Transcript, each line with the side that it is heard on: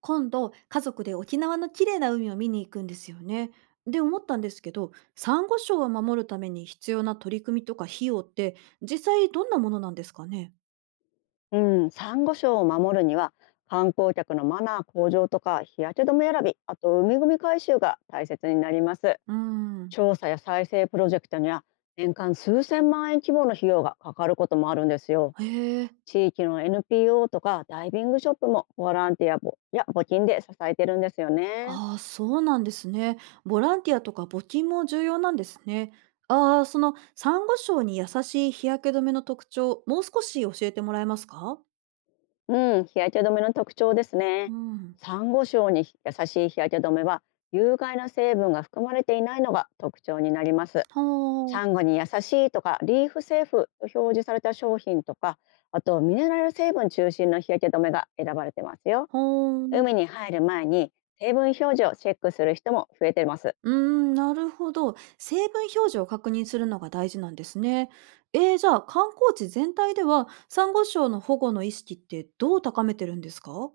right: 今度家族で沖縄の綺麗な海を見に行くんですよね。で思ったんですけどサンゴ礁を守るために必要な取り組みとか費用って実際どんなものなんですかね。
left: うサンゴ礁を守るには、観光客のマナー向上とか日焼け止め選び、あと海組み回収が大切になります。
right: うーん。
left: 調査や再生プロジェクトには、年間数千万円規模の費用がかかることもあるんですよ。
right: へえ。
left: 地域の NPO とかダイビングショップも、ボランティアぼや募金で支えてるんですよね。
right: ああーそうなんですね。ボランティアとか募金も重要なんですね。ああーそのサンゴ礁に優しい日焼け止めの特徴もう少し教えてもらえますか？
left: うん日焼け止めの特徴ですね。
right: うん。
left: サンゴ礁に優しい日焼け止めは、有害な成分が含まれていないのが特徴になります。
right: ほ
left: サン
right: ー
left: ゴに優しいとかリーフセーフと表示された商品とか、あとミネラル成分中心の日焼け止めが選ばれてますよ。
right: ほーん。
left: 海に入る前に、成分表示をチェックする人も増えています。
right: うーん、なるほど。成分表示を確認するのが大事なんですね。じゃあ観光地全体ではサンゴ礁の保護の意識ってどう高めてるんですか？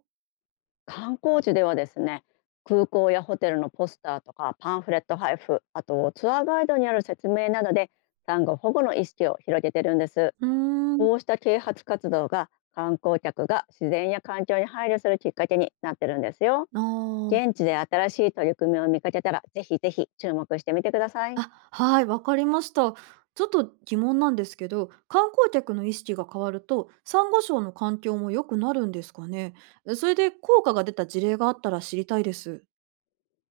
left: 観光地ではですね、空港やホテルのポスターとかパンフレット配布、あとツアーガイドにある説明などで、サンゴ保護の意識を広げてるんです。
right: うーん。
left: こうした啓発活動が、観光客が自然や環境に配慮するきっかけになってるんですよ。
right: あー
left: 現地で新しい取り組みを見かけたら、ぜひぜひ注目してみてください。
right: あ、はい、わかりました。ちょっと疑問なんですけど、観光客の意識が変わると、サンゴ礁の環境も良くなるんですかね。それで効果が出た事例があったら知りたいです。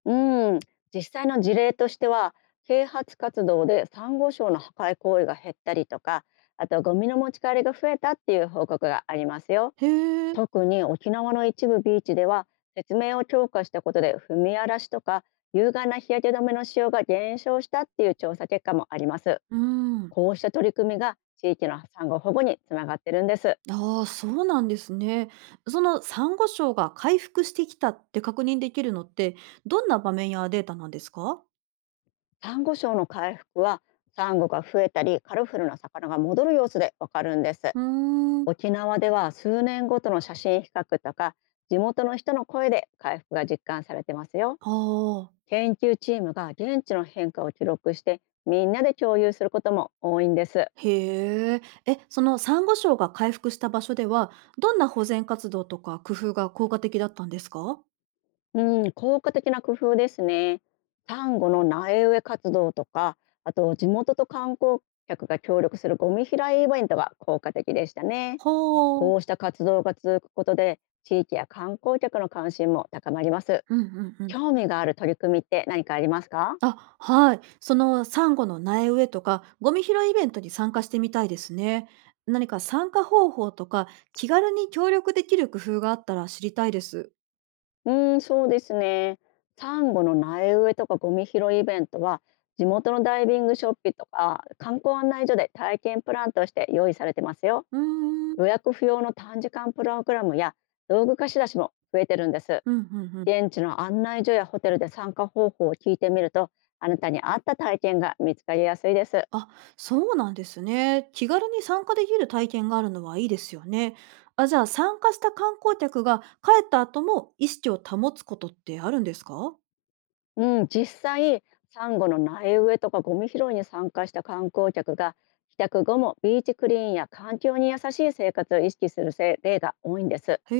left: うん、実際の事例としては、啓発活動でサンゴ礁の破壊行為が減ったりとか、あとゴミの持ち帰りが増えたっていう報告がありますよ。
right: へえ、
left: 特に沖縄の一部ビーチでは、説明を強化したことで踏み荒らしとか、有害な日焼け止めの使用が減少したっていう調査結果もあります。
right: うん。
left: こうした取り組みが地域の産後保護につながってるんです。
right: ああ、そうなんですね。そのサンゴ礁が回復してきたって確認できるのって、どんな場面やデータなんですか？
left: サンゴ礁の回復は、サンゴが増えたりカルフルな魚が戻る様子でわかるんです。
right: うーん、
left: 沖縄では数年ごとの写真比較とか、地元の人の声で回復が実感されてますよ。
right: ああ、
left: 研究チームが現地の変化を記録して、みんなで共有することも多いんです。
right: へえ。え、そのサンゴ礁が回復した場所では、どんな保全活動とか工夫が効果的だったんですか？
left: うん効果的な工夫ですね。サンゴの苗植え活動とか、あと地元と観光客が協力するゴミ拾いイベントが効果的でしたね。
right: ほう。
left: こうした活動が続くことで、地域や観光客の関心も高まります。
right: うんうんうん。
left: 興味がある取り組みって何かありますか？
right: あ、はい。そのサンゴの苗植えとか、ゴミ拾いイベントに参加してみたいですね。何か参加方法とか、気軽に協力できる工夫があったら知りたいです。
left: うーん、そうですね。サンゴの苗植えとかゴミ拾いイベントは、地元のダイビングショップとか観光案内所で体験プランとして用意されてますよ。
right: うーん。
left: 予約不要の短時間プログラムや道具貸し出しも増えてるんです。
right: うん、うんうん。
left: 現地の案内所やホテルで参加方法を聞いてみると、あなたに合った体験が見つかりやすいです。
right: あ、そうなんですね。気軽に参加できる体験があるのはいいですよね。あ、じゃあ参加した観光客が帰った後も意識を保つことってあるんですか？
left: うん、実際、サンゴの苗植えとかゴミ拾いに参加した観光客が、帰宅後もビーチクリーンや環境に優しい生活を意識するせ例が多いんです。
right: へ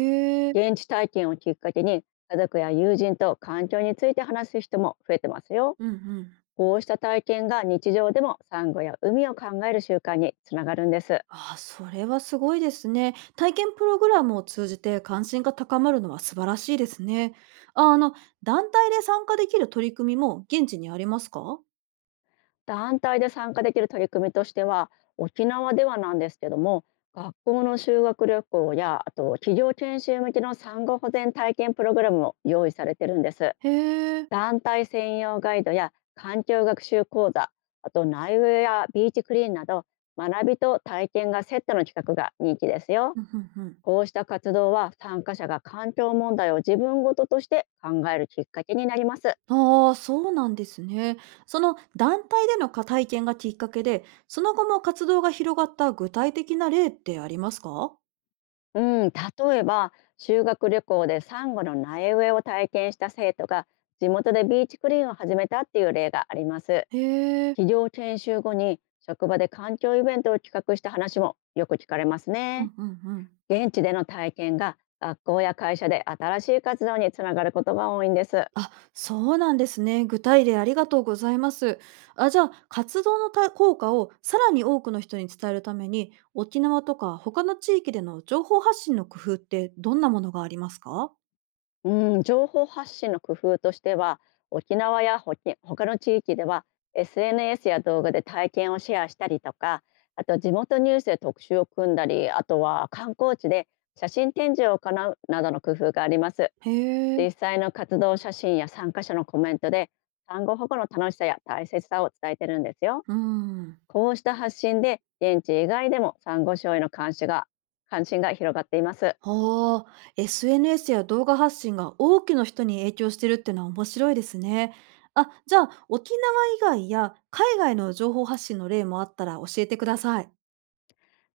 right: え。
left: 現地体験をきっかけに、家族や友人と環境について話す人も増えてますよ。
right: うんうん。
left: こうした体験が日常でもサンゴや海を考える習慣につながるんです。
right: あそれはすごいですね。体験プログラムを通じて関心が高まるのは素晴らしいですね。あ、あの、団体で参加できる取り組みも現地にありますか？
left: 団体で参加できる取り組みとしては、沖縄ではなんですけども、学校の修学旅行や、あと企業研修向けの産後保全体験プログラムも用意されてるんです。
right: へえ。
left: 団体専用ガイドや環境学習講座、あと内ウェアビーチクリーンなど、学びと体験がセットの企画が人気ですよ。
right: うん、うんうん。
left: こうした活動は、参加者が環境問題を自分ごととして考えるきっかけになります。
right: ああ、そうなんですね。その団体での体験がきっかけで、その後も活動が広がった具体的な例ってありますか？
left: うん、例えば、修学旅行でサンゴの苗植えを体験した生徒が、地元でビーチクリーンを始めたっていう例があります。
right: へえ。
left: 企業研修後に、職場で環境イベントを企画した話もよく聞かれます
right: う
left: ね。
right: んうんうん。
left: 現地での体験が学校や会社で新しい活動につながることが多いんです。
right: あ、そうなんですね。具体例ありがとうございます。あ、じゃあ、活動の効果をさらに多くの人に伝えるために、沖縄とか他の地域での情報発信の工夫ってどんなものがありますか？
left: うん、情報発信の工夫としては、沖縄やほき他の地域では SNS や動画で体験をシェアしたりとか、あと地元ニュースで特集を組んだり、あとは観光地で写真展示を行うなどの工夫があります。
right: へえ。
left: 実際の活動写真や参加者のコメントで、産後保護の楽しさや大切さを伝えてるんですよ。
right: うん。
left: こうした発信で現地以外でも産後症への関心が広がっています。
right: はあ、SNS や動画発信が多くの人に影響してるってのは面白いですね。あ、じゃあ沖縄以外や海外の情報発信の例もあったら教えてください。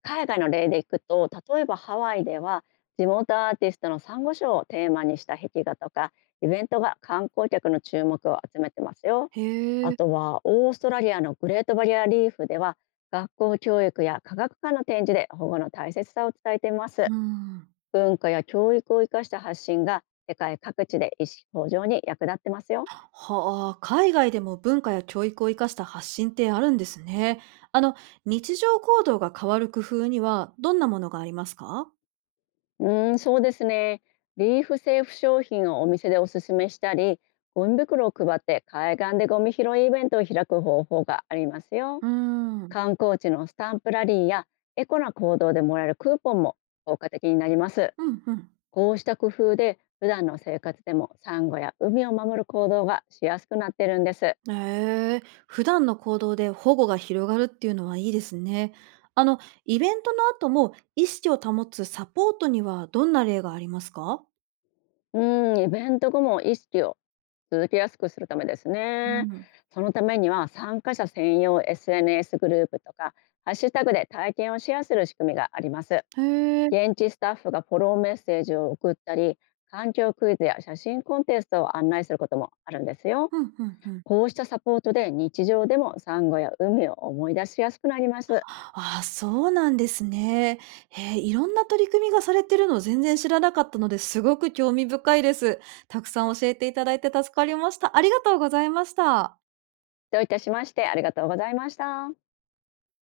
left: 海外の例でいくと、例えばハワイでは、地元アーティストのサンゴ礁をテーマにした壁画とかイベントが観光客の注目を集めてますよ。
right: へ
left: あ
right: え。
left: とはオーストラリアのグレートバリアリーフでは、学校教育や科学館の展示で保護の大切さを伝えています。
right: うん。
left: 文化や教育を生かした発信が世界各地で意識向上に役立ってますよ。
right: はあ、海外でも文化や教育を生かした発信ってあるんですね。あの、日常行動が変わる工夫にはどんなものがありますか？
left: うーん、そうですね。リーフセーフ商品をお店でおすすめしたり、ゴミ袋を配って海岸でゴミ拾いイベントを開く方法がありますよ。
right: うーん。
left: 観光地のスタンプラリーや、エコな行動でもらえるクーポンも効果的になります。
right: うんうん。
left: こうした工夫で普段の生活でもサンゴや海を守る行動がしやすくなってるんです。
right: へえ、普段の行動で保護が広がるっていうのはいいですね。あの、イベントの後も意識を保つサポートにはどんな例がありますか？
left: うーん、イベント後も意識を続けやすくするためです
right: う
left: ね。
right: ん。
left: そのためには、参加者専用 SNS グループとかハッシュタグで体験をシェアする仕組みがあります。
right: へえ。
left: 現地スタッフがフォローメッセージを送ったり、環境クイズや写真コンテストを案内することもあるんですよ。
right: うんうんうん。
left: こうしたサポートで日常でも産後や海を思い出しやすくなります。
right: ああ、そうなんですね。へえ、いろんな取り組みがされてるの全然知らなかったのですごく興味深いです。たくさん教えていただいて助かりました。ありがとうございました。
left: どういたしまして。ありがとうございました。